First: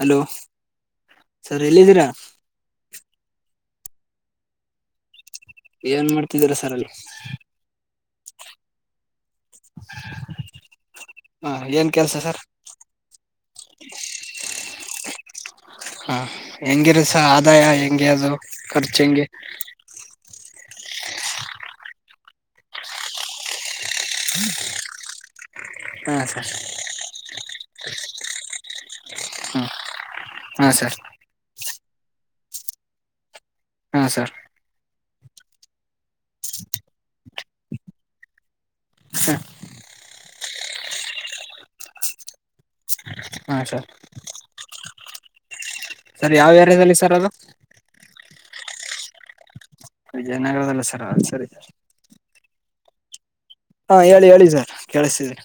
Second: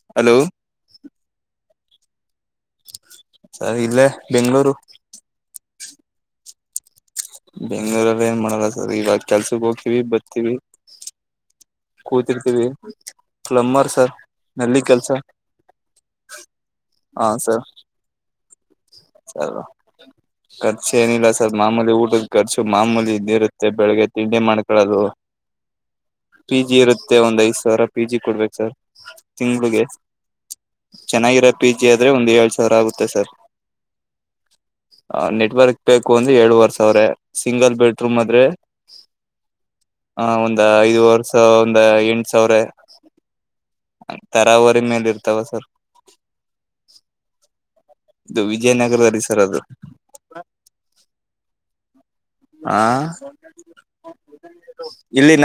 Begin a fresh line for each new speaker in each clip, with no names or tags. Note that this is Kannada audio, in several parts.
ಹಲೋ ಸ ಎಲ್ಲಿದ್ದೀರಾ
[unintelligible] ಇಲ್ಲೇ ಬೆಂಗ್ಳೂರು
ಏನ್ ಮಾಡ್ತಿದ್ದೀರಾ ಸರ್ ಅಲ್ಲಿ
ಬೆಂಗ್ಳೂರಲ್ಲಿ ಏನ್ ಮಾಡಲ್ಲ ಸರ್ ಇವಾಗ್ ಕೆಲ್ಸಕ್ ಹೋಗ್ತೀವಿ ಬತೀವಿ
ಹಾ ಏನ್ ಕೆಲ್ಸ ಸರ್
ಪ್ಲಂಬರ್ ಸರ್ ನಲ್ಲಿ ಕೆಲ್ಸ
ಹಾ ಹೆಂಗಿರಸ
ಹಾ
ಆದಾಯ
ಸರ್
ಹೆಂಗೆ ಅದು ಖರ್ಚ ಹೆಂಗೆ
ಸರ್ ಖರ್ಚು ಏನಿಲ್ಲ ಸರ್ ಮಾಮೂಲಿ ಊಟದ ಖರ್ಚು ಮಾಮೂಲಿ ಇದ್ದೆ ಇರುತ್ತೆ ಬೆಳಗ್ಗೆ ತಿಂಡಿ ಮಾಡ್ಕೊಳ್ಳೋದು
ಹಾ ಸರ್
ಪಿ ಜಿ ಇರುತ್ತೆ ಒಂದ್ ಐದ್ ಸಾವಿರ ಪಿ ಜಿ ಕೊಡ್ಬೇಕು ಸರ್
ಹ್ಮ
ತಿಂಗ್ಳಿಗೆ
ಹಾ ಸರ್
ಚೆನ್ನಾಗಿರುತ್ ಪಿ ಜಿ ಆದ್ರೆ ಒಂದ್ ಏಳು ಸಾವಿರ ಆಗುತ್ತೆ ಸರ್
ಹಾ ಸರ್
ಆ ನೆಟ್ವರ್ಕ್ ಬೇಕು ಒಂದು ಏಳುವರ್ ಸಾವ್ರೆ ಸಿಂಗಲ್ ಬೆಡ್ರೂಮ್ ಆದ್ರೆ ಹ ಒಂದ್ ಐದುವರ್ ಸ ಒಂದ್ ಎಂಟ ಸಾವ್ರೇ
ಹಾ ಸರ್
ತರಾವರಿ ಮೇಲ್ ಇತಾವ ಸರ್
ಸರ್ ಯಾವ್ ಏರಿಯಾದಲ್ಲಿ ಸರ್ ಅದು
ಇದು ವಿಜಯನಗರದ ರಿಸರ್ ಅದು
ವಿಜಯನಗರದಲ್ಲ ಸರ್ ಅಲ್ ಸರಿ
ಹಾ
ಹಾ ಹೇಳಿ ಹೇಳಿ ಸರ್ ಕೇಳಸ್ತಿದೆ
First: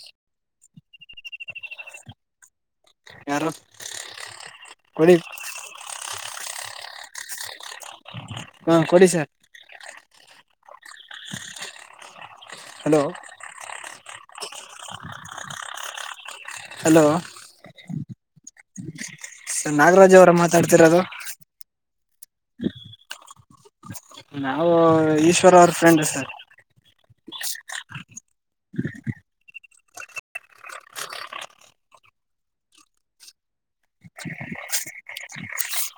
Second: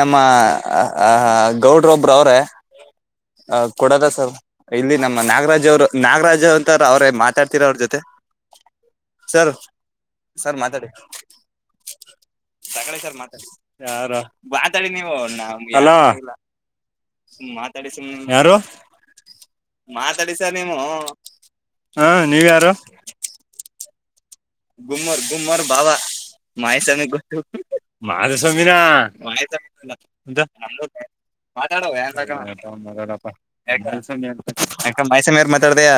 ಆ ಹ ಗೌಡ್ರೋಬ್ಬ್ರು ಅವ್ರೇ
ಯಾರು
ಆ ಕೊಡದ ಸರ್ ಇಲ್ಲಿ
ಕೊಡಿ
ನಮ್ಮ ನಾಗರಾಜ್ ಅವ್ರು ನಾಗರಾಜ ಅಂತಾರ ಅವ್ರೇ ಮಾತಾಡ್ತಿೀರ ಅವ್ರ ಜೊತೆ
ಹ ಕೊಡಿ ಸರ್
ಸರ್ ಮಾತಾಡಿ [inaudible] ತೆಗಳಿ
ಹಲೋ
ಸರ್ ಮಾತಾಡಿ ಯಾರ ಮಾತಾಡಿ ನೀವು ಸ
ಹಲೋ
ಮಾತಾಡಿ ಯಾರು
ನಾಗರಾಜ ಅವರ ಮಾತಾಡ್ತಿರೋದು
ಹಾ ನೀವ ಯಾರು
ನಾವು
ಗುಮ್ಮರ್
ಈಶ್ವರ
ಗುಮ್ಮರ್
ಅವ್ರ
ಬಾಬಾ
ಫ್ರೆಂಡ್ ಸರ್
ಮಾಯಸ್ವಾಮಿ ಮಾಧುಸ್ವಾಮಿನ ಯಕ ಮಾಯಸ್ವಾಮಿಯಾರ್ ಮಾತಾಡ್ದಯ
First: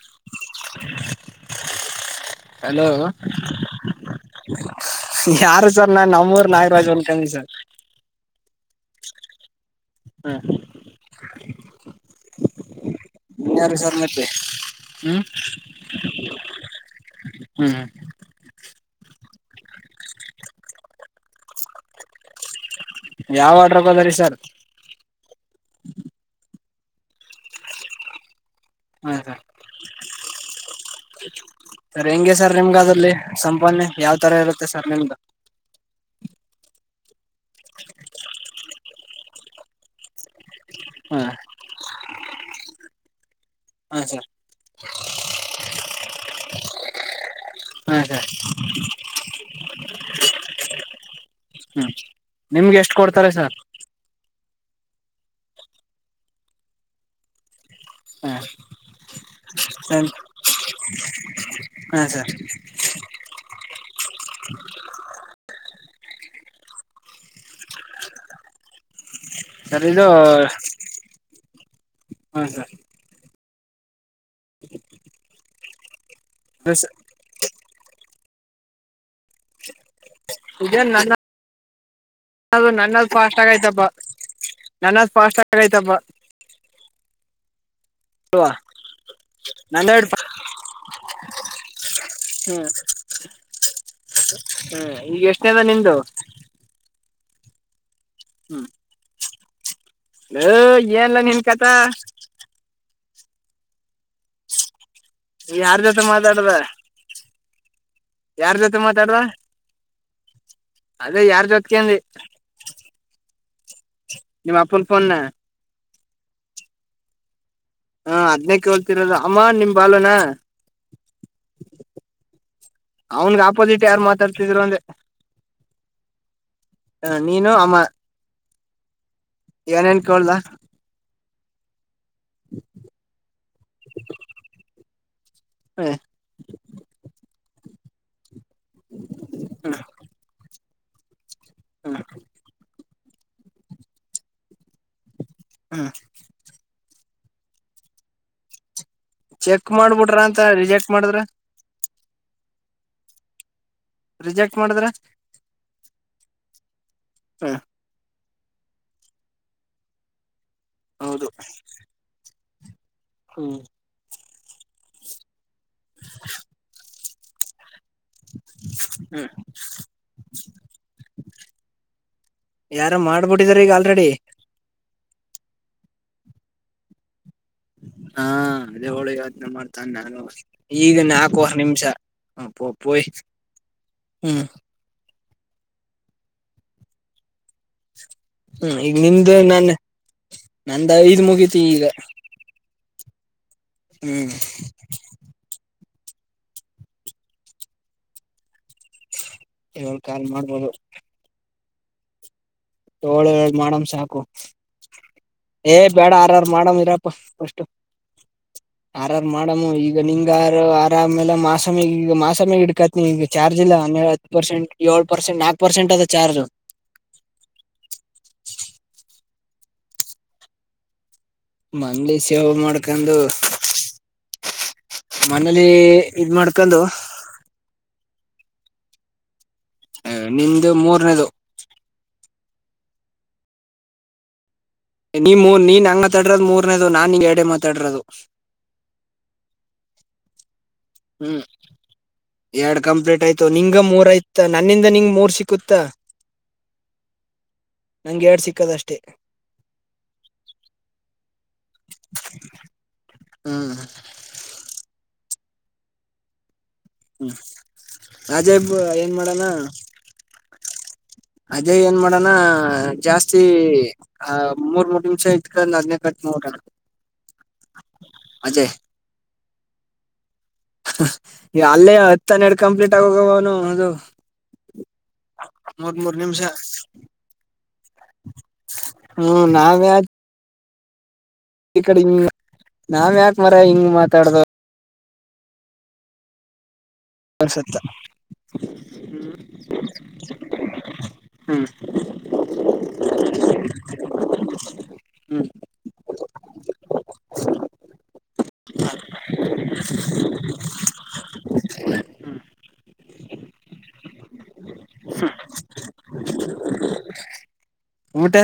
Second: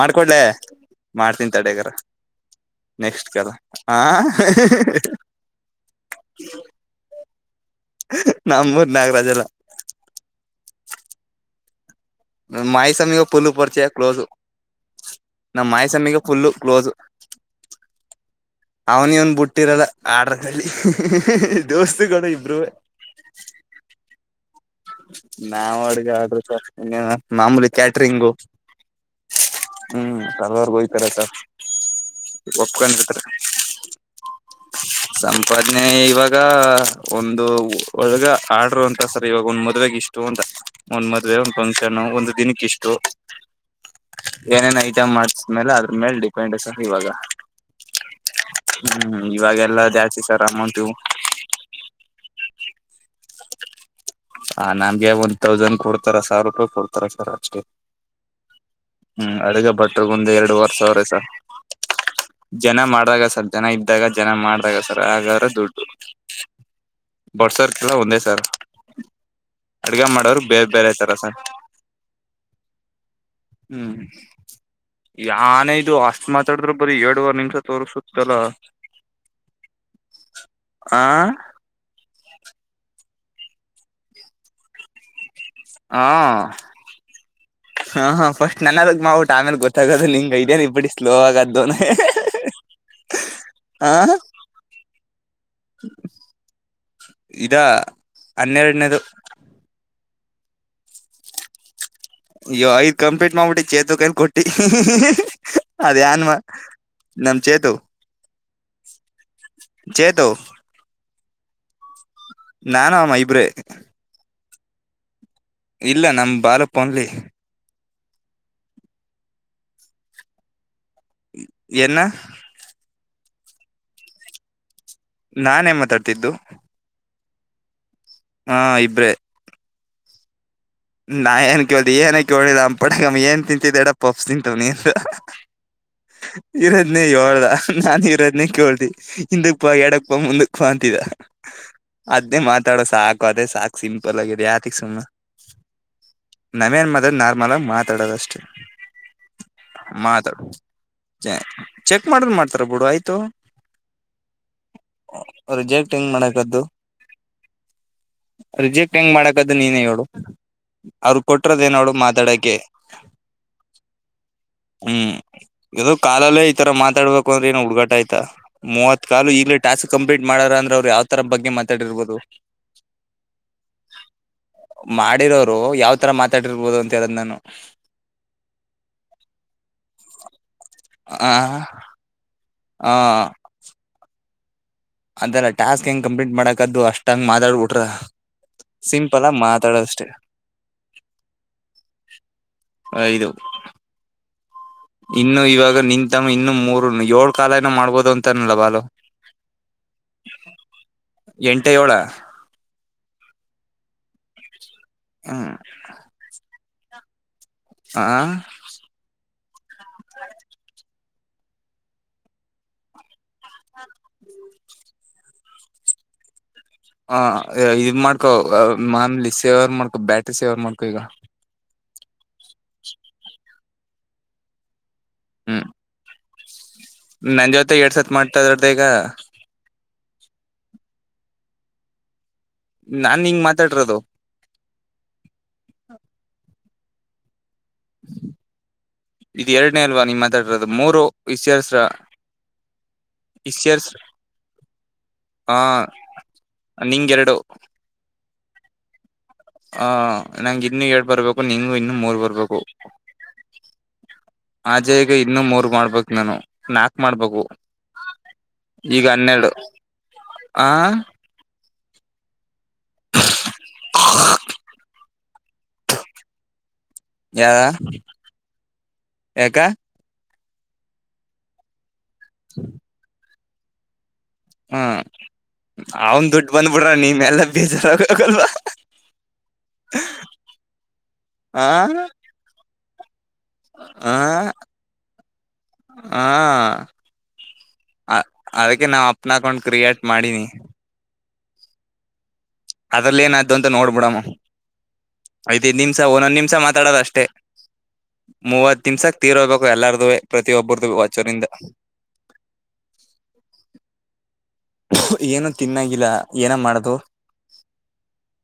ಮಾಡ್ಕೊಡ್ಲ ಮಾಡ್ತಂತಡಗಾರ
ಹಲೋ
ನೆಕ್ಸ್ಟ್ ಕ ಹ ಹ
ಯಾರು ಸರ್ ನಾ ನಮ್ಮೂರು ನಾಗರ್ ಅಂದ್ಕೊಂಡೆ ಸರ್
ನಮ್ಮೂರ್ ನಾಗರಾಜ ಎಲ್ಲ
ಹ್ಮ
ಮಾಯ ಸಮಯ ಒ ುಲ್ಲು
ಯಾರು
ಪರಿಚಯ
ಸರ್
ಕ್ಲೋಸು
ಮತ್ತೆ ಹ್ಮ್
ನಮ್ಮ ಮಾಯಸಮ್ಮಿಗೆ ಪುಲ್ಲು ಕ್ಲೋಸ್
ಹ್ಮ್
ಅವನ್ ಇವನ್ ಬಿಟ್ಟಿರಲ್ಲ ಆಡ್ರ ದೋಸ್ತುಗಳು ಇಬ್ಬರುವೆ
ಯಾವಾಗಾದ್ರೂ ಬನ್ನಿ ಸರ್
ನವು ಅಡ್ಗೆ ಆದ್ರರು ಸರ್ ಇನ್ನೇ ಮಾಮೂಲಿ ಕ್ಯಾಟ್ರಿಂಗು
ಹಾ ಸರ್
ಹ್ಮ್ ಕೆಲವರ್ಗು ಹೋಗ್ತಾರ ಸರ್
ಸರ್ ಹೆಂಗೆ ಸರ್ ನಿಮ್ಗ ಅದ್ರಲ್ಲಿ
ಒಪ್ಕೊಂಡಿರ್ತಾರ
ಸಂಪನ್ನ ಯಾವ ತರ ಇರುತ್ತೆ ಸರ್ ನಿಮ್ದ
ಸಂಪಾದನೆ ಇವಾಗ ಒಂದು ಒಳಗ ಆರ್ಡರು ಅಂತ ಸರ್ ಇವಾಗ ಒಂದ ಮದ್ವೆಗ ಇಷ್ಟು ಅಂತ ಒಂದ್
ಹಾ
ಮದ್ವೆ ಒಂದ್ ಫಂಕ್ಷನ್ ಒಂದ್ ದಿನಕ್ಕೆ ಇಷ್ಟು
ಹಾ ಸರ್
ಏನೇನ್ ಐಟಮ್ ಮಾಡಸ್ಮೇಲೆ ಅದ್ರ ಮೇಲೆ ಡಿಪೆಂಡ್ ಸರ್ ಇವಾಗ
ಹಾ ಸರ್
ಹ್ಮ್ ಇವಾಗ ಎಲ್ಲ ಜಾಸ್ತಿ ಸರ್ ಅಮೌಂಟ್ ಇ
ಹ್ಮ್ ನಿಮ್ಗೆ ಎಷ್ಟು ಕೊಡ್ತಾರೆ ಸರ್
ಹ ನಂಗೆ ಒಂದ್ ತೌಸಂಡ್ ಕೊಡ್ತಾರ ಸಾವಿರ ರೂಪಾಯಿ ಕೊಡ್ತಾರ ಸರ್ ಅಷ್ಟಕ್ಕೆ
ಹಾ
ಹ್ಮ್ ಅಡುಗೆ
ಸರ್
ಭಟ್ಟರು ಒಂದ ಎರಡು ವರ್ ಸಾವಿರಷ್ಟ ಸ
ಹಾ ಸರ್
ಜನ ಮಾಡ್ದಾಗ ಸರ್ ಜನ ಇದ್ದಾಗ ಜನ ಮಾಡ್ದಾಗ ಸರ್ ಹಾಗಗಾದ್ರೆ ದುಡ್ಡು ಬಡ್ಸೋರ್ಕಲ್ಲ ಒಂದೇ ಸರ್
ಸರ್
ಅಡ್ಗೆ
ಇದು
ಮಾಡೋರು ಬೇರೆ ಬೇರೆ ತರ ಸ
ಹಾ ಸರ್
ಹ್ಮ್ ಯ ಅನು ಅ ಮಾತಾಡ್ರರು
ಸರ್
ಬರಿ ಎರಡ್ ವಾರ ನಿಮಿಷ ತೋರು ಸುತ್ತದ
ಇದೇನ್
ಹಾ
ನನ್ನ ಅದು ನನ್ನಷ್ಟು ಫಾಸ್ಟ್ ಆಗಯ್ತಪ್ಪ ನನ್ನದು ಫಾಸ್ಟ್ ಆಗ
ಹಾ ಹಾ ಹ
ಅಲ್ವಾ
ಫಸ್ಟ್ ನನ ಅದಗ್ ಮಾವುಟ್ ಆಮೇಲೆ
ನಂದೆರಡು
ಗೊತ್ತಾಗಲ್ಲ ಹಂಗೈ ಇದ್ಯ ಇ ಬಿಡ ಸ್ಲೋ ಅತ್ತವ್ನೆ
ಹ್ಮ್ ಹ್ಮ್ ಈಗ ಎಷ್ಟನೇದ ನಿಂದು
ಇದ ಹನ್ನೆರಡನೇದು
ಹ ಏನ್ಲ್ಲ ನಿನ್ ಕತ
ಅಯ್ಯೋ ಆಯ್ತ ಕಂಪ್ಲಲಿಟ್ ಮಾಡುಬಿಟ್ಟಿ ಚೇತಕ ಕೊಟ್ಟಿ
ಯಾರ್
ಅದ
ಜೊತೆ
ಯಾನ್ವ
ಮಾತಾಡದ
ನಮ್ ಚೇತು
ಯಾರ್ ಜೊತೆ ಮಾತಾಡುವ
ಚೇತು
ಅದೇ ಯಾರ್ ಜೊತೆ ಅತ್ಯೆ [unintelligible]
ನಾನಮ್ಮ ಇಬ್ರೆ
ನಿಮ್ಮ ಅಪ್ಪು ಫೋನ್ನ
ಇಲ್ಲ ನಮ ಬಾಲಪನ್ಲಿ
ಹಾ ಹದ್ನಕ್ಕೆ ಹೇಳ್ತಿರದು ಅಮ್ಮ ನಿಮ್ ಬಲುನಾ
ಎನ್ನ
ಅವನ್ಗ್ ಆಪೋಸಿಟ್ ಯಾರು ಮಾತಾಡ್ತಿದಿರು ಅಂದೆ
ನಾನೇ ಮಾತಾಡ್ತಿದ್ದು
ಹ ನೀನು ಅಮ್ಮ
ಹಾ ಇಬ್ರೇ
ಕದಾ [unintelligible]
ನಾನ ಕ [unintelligible] ಏನ ಕೇಳಿಲ್ಲ ಅ ಪಡಮ್ ಏನ್ ತಿಂತಿದ್ ಎಡ ಪಪ್ಸ್ ತಿಂತವ್ ನೀ
ಹ್ಮ
ಇರದ್ ನೀ ಯಳದ [unintelligible] ನಾನನ್ ಇರೋ ಕೇೇಳಿ ಹಿಂದಕ್ ಪಾ
ಹ್ಮ್
ಎಡಕ್ ಪ ಮುಂದಕ್ [unintelligible] ಕಾಂತಿಗ
ಹ್ಮ್
ಅದೇನೇ ಮಾತಾಡಸ್ ಸಾಕು ಅದೇ ಸಾಕು ಸಿಂಪಲ್ಲಗರಿ ಯಾತಕಿ ಸುಮ್ನಾ [unintelligible]
ಹ್ಮ್
ನಮೇನ್ ಮದ ನಾ ಮಲ ಮಾತಾಡೋದಷ್ಟೇ
ಚೆಕ್ ಮಾಡ್ಬಿಡ್ರ ಅಂತ ರಿಜೆಕ್ಟ್ ಮಾಡಿದ್ರ
ಚೆಕ್ ಮಾಡ್ರ್ ಮಾಡ್ತಾರ ಬಿುಡು ಆಯ್ತು
ರಿಜೆಕ್ಟ್ ಮಾಡಿದ್ರ
ರಿಜೆಕ್ಟ್ ಹೆಂಗ್ ಮಾಡಕದ್ದು
ಹ್ಮ್
ರಿಜೆಕ್ಟ್ ಹೆಂಗ್ ಮಾಡಕದು ನೀನೇ ಹೇಳು ಅವರು
ಹೌದು
ಕೊಟ್ರದೇ ಎನ್ ಹೇಳು ಮಾತಾಡಕ್ಕೆ
ಹ್ಮ್
ಹ್ಮ್ ಇದು ಕಾಲಲ್ಲೇ ಈ ತರ ಮಾತಾಡ್ಬೇಕು ್ರಾ [unintelligible] ಆಯ್ತಾ ಮೂವತ್
ಹ್ಮ್
ಕಾಲು ಈಗ್ ಟಾಸ್ಕ್ ಕಂಪ್ಲೀಟ್ ಮಾಡಾರ ಅಂದ್ರ ಅವ್ರು ಯಾವ ತರ ಬಗ್ಗೆ ಮಾತಾಡಿರ್ಬೋದು
ಯಾರ ಮಾಡ್ಬಿಟ್ಟಿದಾರ ಈಗ ಆಲ್ರೆಡಿ
ಮಾಡಿರರು ಮಾಡಿರೋರು ಯಾವ್ ತರ ಮಾತಾಡಿರ್ಬಹುದು ಅಂತ ಹೇಳದ್ ನಾನು
ಹಾ ಅದೇ ಹೋಳಿ ಯತ್ನೆ ಮಾಡ್ತಾನೆ ನಾನು ಈಗ
ಆ
ನಾಲ್ಕುವರ್ ನಿಮಿಷ ಹ
ಆ
ಪಪಯಿ [unintelligible] ಹ್ಮ
ಅದಲ್ಲ ಟಾಸ್ಕ್ ಹೆಂಗ್ ಕಂಪ್ಲೀಟ್ ಮಾಡಕದದು ಅಷ್ಟ ಹಂಗ್ [unintelligible]
ಹ್ಮ ಈಗ ನಿಂದ ನನ್
ಮಾತಾಡೋದಷ್ಟೇ
ನಂದ ಇದ್ ಮುಗತಿ ಈಗ [unintelligible]
ಇಐದು
ಹ್ಮ್
ಇನ್ನು ಮೂರು ಏಳ್ು ಕಾಲಏನ ಮಾಡ್ಬೋದು ಅಂತನಲ್ಲ ಬಾಲು
ಏಳ್ ಕಾಲ್ ಮಾಡ್ಬೋದು
ಎಂಟ ಯೋಳಾ?
ಯೋಳೆ ಹೇಳ್ ಮಾಡಮ್ ಸಾಕು.
ಹ್ಮ್
ಏ ಬೇಡ ಆರಾರ್ ಮಾಡಣರಿಪ್ [unintelligible]
ಆ
ಮಾಡ ಹ್ಮ್ ಈಗ ನಿಂಗಾರು ಆರ್ ಆಮೇಲೆ ಮಾಸಮಿಗೀಗ ಮಾಸಮಿಗ್ ಹಿಡ್ಕತೀನಿಲ್ಲಿ. ಚಾರ್ಜ್ ಇಲ್ಲ ಆಮೇಲ್ ಹತ್ ಪರ್ಸೆಂಟ್ ಯೋಳ್ ಪರ್ಸೆಂಟ್ ನಾಕ್ ಪರ್ಸೆಂಟ್ ಅದ ಚಾರ್ಜ್.
ಹಾಂ ಇದ್ ಮಾಡ್ಕೋ ಮಾಮೂಲಿ ಸೇವರ್ ಮಾಡ್ಕೊ ಬ್ಯಾಟ್ರಿ ಸೇವರ್ ಮಾಡ್ಕೊ ಈಗ.
ಮಂಡ್ಲಿ ಸೇವ್ ಮಾಡ್ಕೊಂದು
ಹ್ಮ್
ಮನೇಲಿ ಇದ್ ಮಾಡ್ಕೊಂಡು
ನನ್ ಜೊತೆ ಎರಡ್ ಸತ್ ಮಾತಾಡ್ದೆ ಈಗ.
ಏ ನಿಮ್ದು ಮೂರನೇದು.
ನಾನ್ ನಿಂಗ್ ಮಾತಾಡಿರೋದು.
ನೀ ಮೊ ನೀನ್ ಹಂಗ್ ತಡ್ರದ ಮೂ ನಾ ನಿಗ್ ಎಡೆ ಮದ್
ಇದ್ ಎರ್ಡನೇ ಅಲ್ವಾ ನಿಮ್ಮ್ತ್ತೆ ಮಾತಾಡ್ರೋದು
ಹ್ಮ್ ಎರ್ಡ್ ಕಂಪ್ಲೀಟ್ ಆಯ್ತು ನಿಂಗ
ಇಸ್ಯರ್ಸ್
ಮೂರ್ ಆಯ್ತ ನನ್ನಿಂದ ನಿಂಗ ಮೂರ್
ಆ
ಸಿಕ್ಕುತ್ತಾ
ನಿಂಗ್
ನಂಗ್ ಎರ್ಡ್ ಸಿ ಕದಷ್ಟೇ
ಹ ನಂಗ ಇನ್ನು ಎರ್ಡ್ ಬರ್ಬೇಕು ನಿಂಗ್ ಇನ್ನು ಮೂರ್ ಬರ್ಬೇಕು
ಹ್ಮ್
ಆಜೆ ಈಗ ಇನ್ನು ಮೂರ್ ಮಾಡ್ಬೇಕ್ ನಾನು ನಾಲ್ಕ್
ಹ್ಮ್
ಮಾಡ್ಬೇಕು
ಅಜಯ್
ಈಗ
ಏನ್
ಹನ್ನೆರ್ಡು ಆ
ಅದೇ ಏನ್ ಮಾಡಣ ಆ ಜಾಸ್ತಿ ಆ ಮೂರ್ ಮೂರ್ ನಿಮ್ ಚ ಇಟ್ಕ ಅದ್ನೇ ಕಟ್ ಮಾಡ್ಬಿಡಣ
ಯಾರ
ಅಜಯ್
ಎಕ
ಅಲ್ಲೇ ತನ್ ಎಡ್ ಕಂಪ್ಲೀಟ್ ಆಗೋಗುವವ ಅವ್ನು ಹೌದು
ಹ್ಮ ಅವನ್ ದುಡ್ ಬಂದ್ಬಿಡ್ರ ನೀಮ್ಮ ಎಲ್ಲ ಬೇಜಾರ
ಹ್ಮ ನಾವ್ಯಕ್
ಹಾ
ನಾವ್ ಯಾ ಮರ ಹಿಂಗ್ ಮಾತಾಡ್ದು
ಹಾ
ಅ ಸುತ್ತ
ನಾವ್ ಅಪ್ನ ಅಕೌಂಟ್ ಕ್ರಿಯೇಟ್ ಮಾಡೀನಿ
ಹ್ಮ [unintelligible] ಹ್ಮ್
ಅದ್ರಲ್ಲಿ ಏನಾಯ್ತು ಅಂತ ನೋಡ್ಬಿಡಮ್ಮ
ಹ್ಮ್
ಐ್ತ ಐತ್ ನಿಮ್ಸ ಒಂದ್ ನಿಮಿಷ ಮಾತಾಡೋದ ಅಷ್ಟೇ ಮೂವತ್ತು ನಿಮ್ಸಕ್ ತೀರಹೋಗ್ಬೇಕು ಎಲ್ಲಾರದು ಪ್ರತಿ ಒಬ್ಬರು ದು ಅಚರಿಂದ ಏನು ತಿನ್ನಾಗಿಲ್ಲ ಏನ ಮಾಡ್ದು
ಊಟ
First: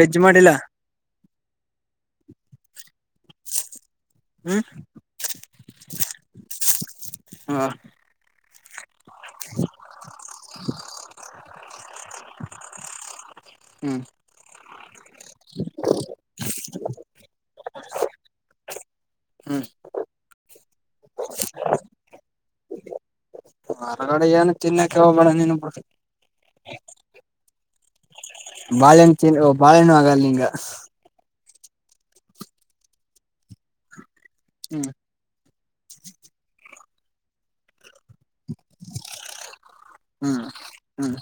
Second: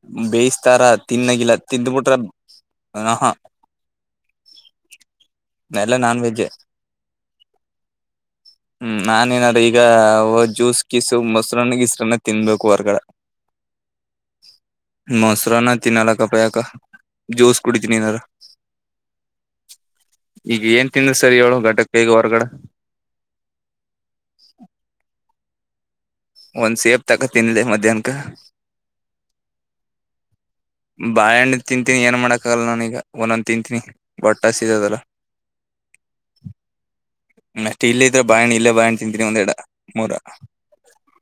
ವೆಜ್ ಮಾಡಿಲ್ಲ
ಬೇಯಿಸಸ್ತಾರ ತಿನ್ನಾಗಿಲ್ಲ ತಿಂದ್ ಬಿಟ್ರ ಹಃ ಹಾ
ಹ್ಮ್
ನೆಲ್ಲ ನಾನ್ವೆಜೆ
ಹ
ಹ್ಮ್ ನಾನ ನಾದ್ರಿ ಈಗ ಜ್ಯೂಸ್ ಕಿಸು ಮೊಸರನ್ನಗಿಸ್ರನ್ನ ತಿನ್ಬೇಕು ಹೊರ್ಗಡೆ
ಹ್ಮ್
ಮೊಸರಾನ ತಿನ್ನಲ್ಲಕ್ಕಯಕಜ್ಯೂಸ್ ಕುಡಿತೀನಿ ಎನಾರ
ಹ್ಮ್
ಈಗ ಏನ್ ತಿಂದರಸರಿ ಹೇಳ ಘಟಕಹೊರ್ಗಡೆ
ಹೊರಗಡೆ ಏನು ತಿನ್ನಕ [inaudible] [inaudible]
ಒಂದ್ ಸೇಬತಗತಿನಲೆಮತ್ತೆ ದನಕ [unintelligible]
ಬಳೆಣೂ ಆಗಲ್ಲಿಂಗ [unintelligible]
ಬಾಳೆ ಹಣ್ಣುತಿಂತೀನಿ ಏನ್ ಮಾಡಕ್ಹಾಗಲ್ಲ ನಾನೀಗ ಒಂದೊಂದ್ ತಿಂತೀನಿ ಬಟ್ಟಾ ಸಿೀಜ
ಹ್ಮ್
ತಲ್ಲ [unintelligible] [inaudible] [inaudible] ಅಷ್ಟ್ ಇಲ್ಲ ಇದ್ರ ಬಾಯಣ್ಣ ಇಲ್ಲೇ ಬಾಯಣ್ಣ ತಿಿಂದಂತೀನಿ ಒಂದ್ ಎಡ
ಹ್ಮ್ ಹ್ಮ್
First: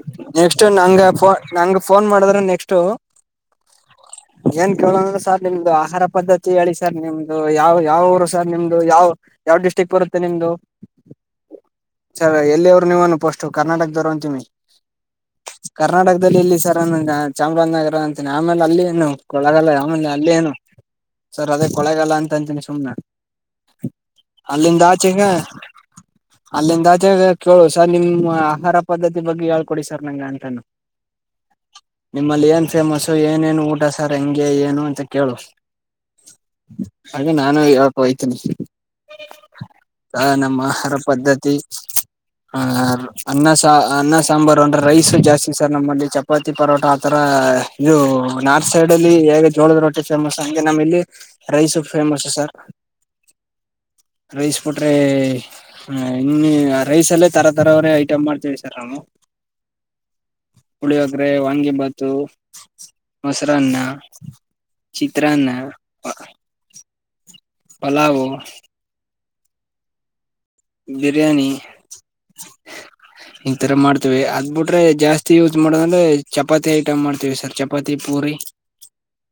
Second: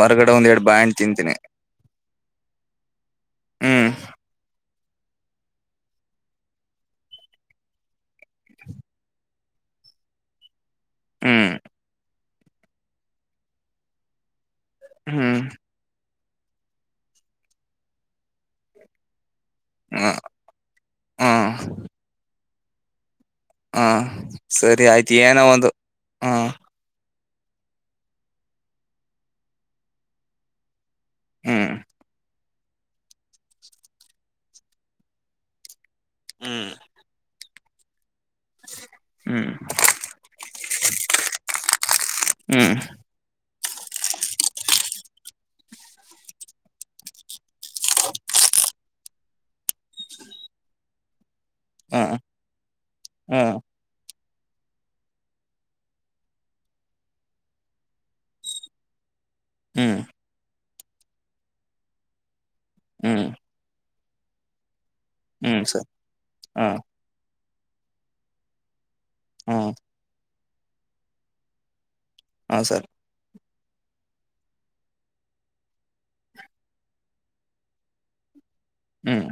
ಹೊರಗಡೆ ಒಂದೆರಡು
ನೆಕ್ಸ್ಟ್
ಬಾಳೆಹಣ್ಣು
ನಂಗೋ
ತಿಂತೀನಿ
ನಂಗ ಫೋನ್ ಮಾಡಿದ್ರೆ ನೆಕ್ಟ್
ಹ್ಮ್
ಏನ್ ಸರ್ ನಿಮ್ದು ಆಹಾರ ಪದ್ಧತಿ ಹೇಳಿ ಸರ್ ನಿಮ್ದು ಯಾವ್ ಯಾವ ಊರು ಸರನಿಮ್ದು ಯಾವ ಯಾವ ಡಿಸ್ಟ್ರಿಕ್ ಬರುತ್ತೆ ನಿಮ್ದು
ಹ್ಮ್
ಸರ್ ಎಲ್ಲಿ ಅವ್ರು ನೀವುಫೋಸ್ಟ್ರ ಕರ್ನಾಟಕದವರು ಅಂತೀಮಿ
ಹ್ಮ್
ಇಲ್ಲಿ ಸರ ನನಗಚಾಮರಾಜನಗರ ಅಂತೇನಿ ಆಮೇಲೆ ಅಲ್ಲಿಏನು ಕೊಳಗಾಲ ರಾಮಲ್ಲ
ಹ್ಮ್
ಅಲ್ಲಿ ಏನು ಸರ್ ಅದೇ ಕೊಳಗಾಲ ಅಂತ ಅಂತನಿ [unintelligible] ಸುನೆ [inaudible]
ಹಾ ಸರಿ ಆಯ್ತು ಏನೋ ಒಂದು ಹ್ಮ
ಮತ್ತೆ ಕೇಳು ಸರ್ ನಿಮ್ಮ್ ಆಹಾರ ಪದ್ಧತಿ ಬಗ್ಗೆ ಹೇಳ್ಕೊಡಿ ಸರ್ ನಂಗ ಅಂತಾನ
ಹ್ಮ್
ನಿಮ್ಮಲ್ಲಿ ಏನ್ ಫೇಮಸ್ಸು ಏನೇಏನು ಊಟ ಸರ್ ಹೆಂಗೆ ಏನು ಅಂತ ಕೇಳು
ಹ್ಮ್
ಹಾಗೆ ನಾನು ಆಪಯಿ [unintelligible]
ಹ್ಮ್
ಆ ನಮ್ಮ ಆಹಾರ ಪದ್ಧತಿ ಹ
ಹ್ಮ್
[inaudible] ಅನ್ನ ಅನ್ನ ಸಾಂಬಾರು ಅಂದ್ರೆ ರೈಸ್ ಜಾಸ್ತಿ ಸರ್ ನಮ್ಮಲ್ಲಿ ಚಪಾತಿ ಪರೋಟ ಆತರ ಇದು ನಾರ್ತ್ ಸೈಡ್ ಅಲ್ಲಿ ಹೇಗೆ ಜೋಳದ ರೊಟ್ಟಿ ಫೇಮಸ್ ಹಂಗೆ ನಮ್ಮ ಇಲ್ಲಿ ರೈಸ್
ಹ್ಮ್
ಫೇಮಸ್ ಸರ್
ಹ್ಮ್
ರೈಸ್ ಕೋಟ್ರೆ ಹ್ಮ್ ರೈಸಲ್ಲೇ ತರ ತರವರೇ ಐಟಮ್ ಮಾಡ್ತೀವಿ ಸರ್ ನಾವು
ಹ್ಮ್
ಪುಳಿಯೊಗರೆ ವಾಂಗಿಬಾತು
ಹ್ಮ್
ಮೊಸರನ್ನ ಪ್ಚ್ ಹ ಚಿತ್ರನ್ನ
ಹ್ಮ್ ಸರ್
ಪರ
ಹ್ಮ್
ಪಲಾವ
ಹಾ
ಬಿರಿಯಾನಿ
ಹಾ ಸರ್
ಇಥರ ಮಾಡ್ತೀವಿ ಅದ್ ಬಿಟ್ರೆ ಜಾಸ್ತಿ ಯೂಸ್ ಮಾಡೋದಂದ್ರೆ ಚಪಾತಿ ಐಟಮ್ ಮಾಡ್ತೀವಿ ಸರ್ ಚಪಾತಿ ಪೂರಿ
ಹ್ಮ್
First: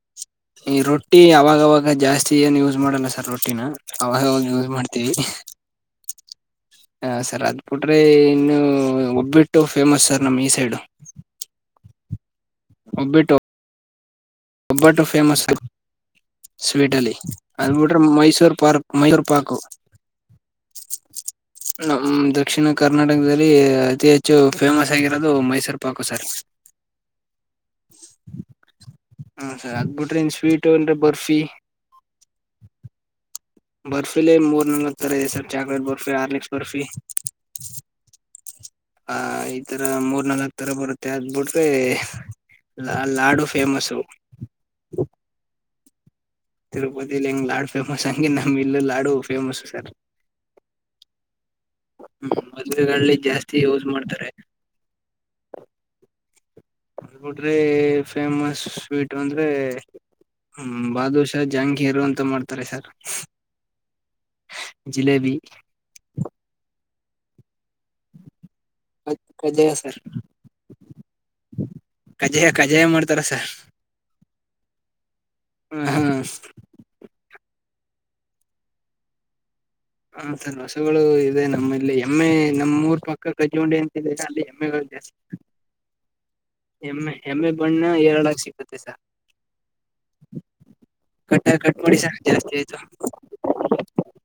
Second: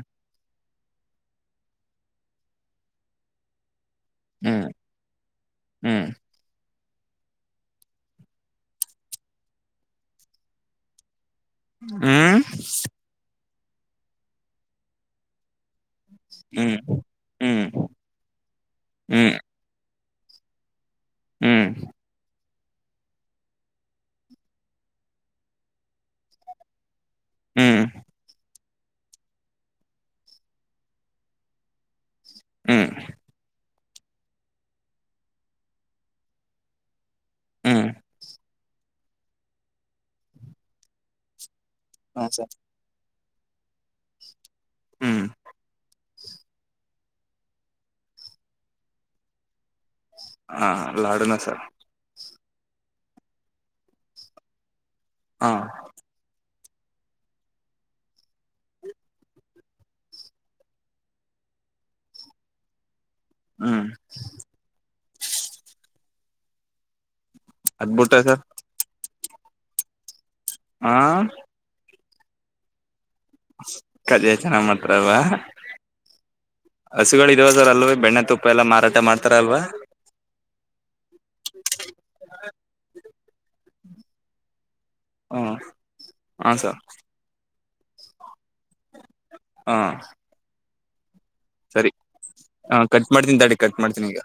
ಈ ರೊಟ್ಟಿ ಅವಾಗವಾಗ ಜಾಸ್ತಿ ಏನು ಯೂಸ್ ಮಾಡಲ್ಲ ಸರ್ ರೊಟ್ಟಿನ ಅವ
ಹ್ಮ್
ಯೂಸ್ ಮಾಡ್ತೀವಿ
ಹ್ಮ್
ಹ ಸರ್ ಅದ್ ಬಿುಟ್ರೆ ಇನ್ನು ಒಬ್ಬಿಟ್ಟು ಫೇಮಸ್ ಸರ್ ನಮ ಈ ಸೈಡು
ಹ್ಮ್
ಒಬ್ಬಟ್ಟು ಫೇಮಸ್
ಹ್ಮ್
ಸ್ವೀಟ್ ಅಲ್ಲಿ
ಹ್ಮ್
ಅದು ಬಿಟ್ರೇ ಮೈಸೂರ್ ಪಾರ್ಕ್ ಮೈಸೂರ್
ಹ್ಮ್
ಪಾರ್ಕು
ಹ್ಮ್
ನಂಬದ ದಕ್ಷಿಣ ಕರ್ನಾಟಕದಲ್ಲಿ ಅತಿ ಹೆಚ್ಚು ಫೇಮಸ್ ಆಗಿರೋದು ಮೈಸೂರು ಪಾಕು ಸರ್
ಹ್ಮ್
ಅದ ಹ್ಮ ಸರಿ ಆಗ್ಬಿಟ್ರಿ ಇನ್ ಸ್ವೀಟ ಅನ್ ಬರ್ಫಿ
ಹ್ಮ್
ಬರ್ಫಿಲಿ ಮೂರ್ ನಾಲ್ಕ್ ತರ ಇದೆ sir chocolate barfi Horlicks barfi ಚೈ ಚೈ
ಹ್ಮ್
ಆ ಈ ತರ ಮೂರ್ ನಾಲ್ಕ್ ತರ ಬರುತ್ತೆ ಅದ್ ಬಿಡ್ ತ್ತೇ
ಹಾ ಸರ್
ನಾ ಲಾಡು ಫೇಮಸು
ಹು
ತಿರುಪತಿಲಿ ಹೆಂಗ ಲಾಡು ಫೇಮಸ್ ಹಂಗ ನಮ್ಮ್ ಇಲ್ಲ ಲಾಡು ಫೇಮಸ್ ಸರ್
ಹಾ ಲಾಡುನ ಸರ್
ಹ್ಮ್ ಮದುವೆಗಳಲ್ಲಿ ಜಾಸ್ತಿ ಯೂಸ್ ಮಾಡ್ತಾರೆ
ಹಾ
ನೋಡ್ರಿ ಫೇಮಸ್ ಸ್ವೀಟ್ ಅಂದ್ರೆ ಬಾದೂಶ ಜಾಂಗೀರು ಅಂತ ಮಾಡ್ತಾರೆ ಸರ್
ಹ್ಮ್
ಜಿಲೇಬಿ
ಅದ್ಭುತದ
ಮತ್ ಕಜ್ಜಾಯ ಸರ್
ಹ
ಕಜ್ಜಾಯ ಕಜ್ಜಾಯ ಮಾಡ್ತಾ ತ್ತರಸ
ಕಜಾಯ ಚೆನ್ನಾಗ್ ಮಾಡ್ತಾರೆ ಅಲ್ವಾ
ಹ್ಮ ಹ್ಮ
[unintelligible] ಅಲ್ವೇ ಬೆಣ್ಣೆ ತುಪ್ಪ ಎಲ್ಲ ಮಾರಾಟ ಮಾಡ್ತಾರಲ್ವಾ
ಹ ಸರ್ ಹಸುಗಳು ಇದೆ ನಮ್ಮ [unintelligible] ಇಲ್ಲ ಎಮ್ಮೆ ನಮ್ಮ ಊರು ಪಕ್ಕ ಕಟ್ಕೊಂಡಿ [unintelligible]
ಹ್ಮ ಹಾ ಸರ್
ಎಮ್ಮೆ ಎಮ್ಮೆ ಬಣ್ಣ ಎರಡು ಹಾಚಿ [unintelligible] [unintelligible]
ಹ
ಸರ್ ಕಟ್ಟ ಕಟ್
ಸರಿ
ಮಾಡಿ ಸರ್ ಜಾಸ್ತಿ ಆಯ್ತು
ಹ ಕಟ್ ಮಾಡ್ತೀನಿ ತಡಿ ಕಟ್ ಮಾಡ್ತೀನಿ ಈಗ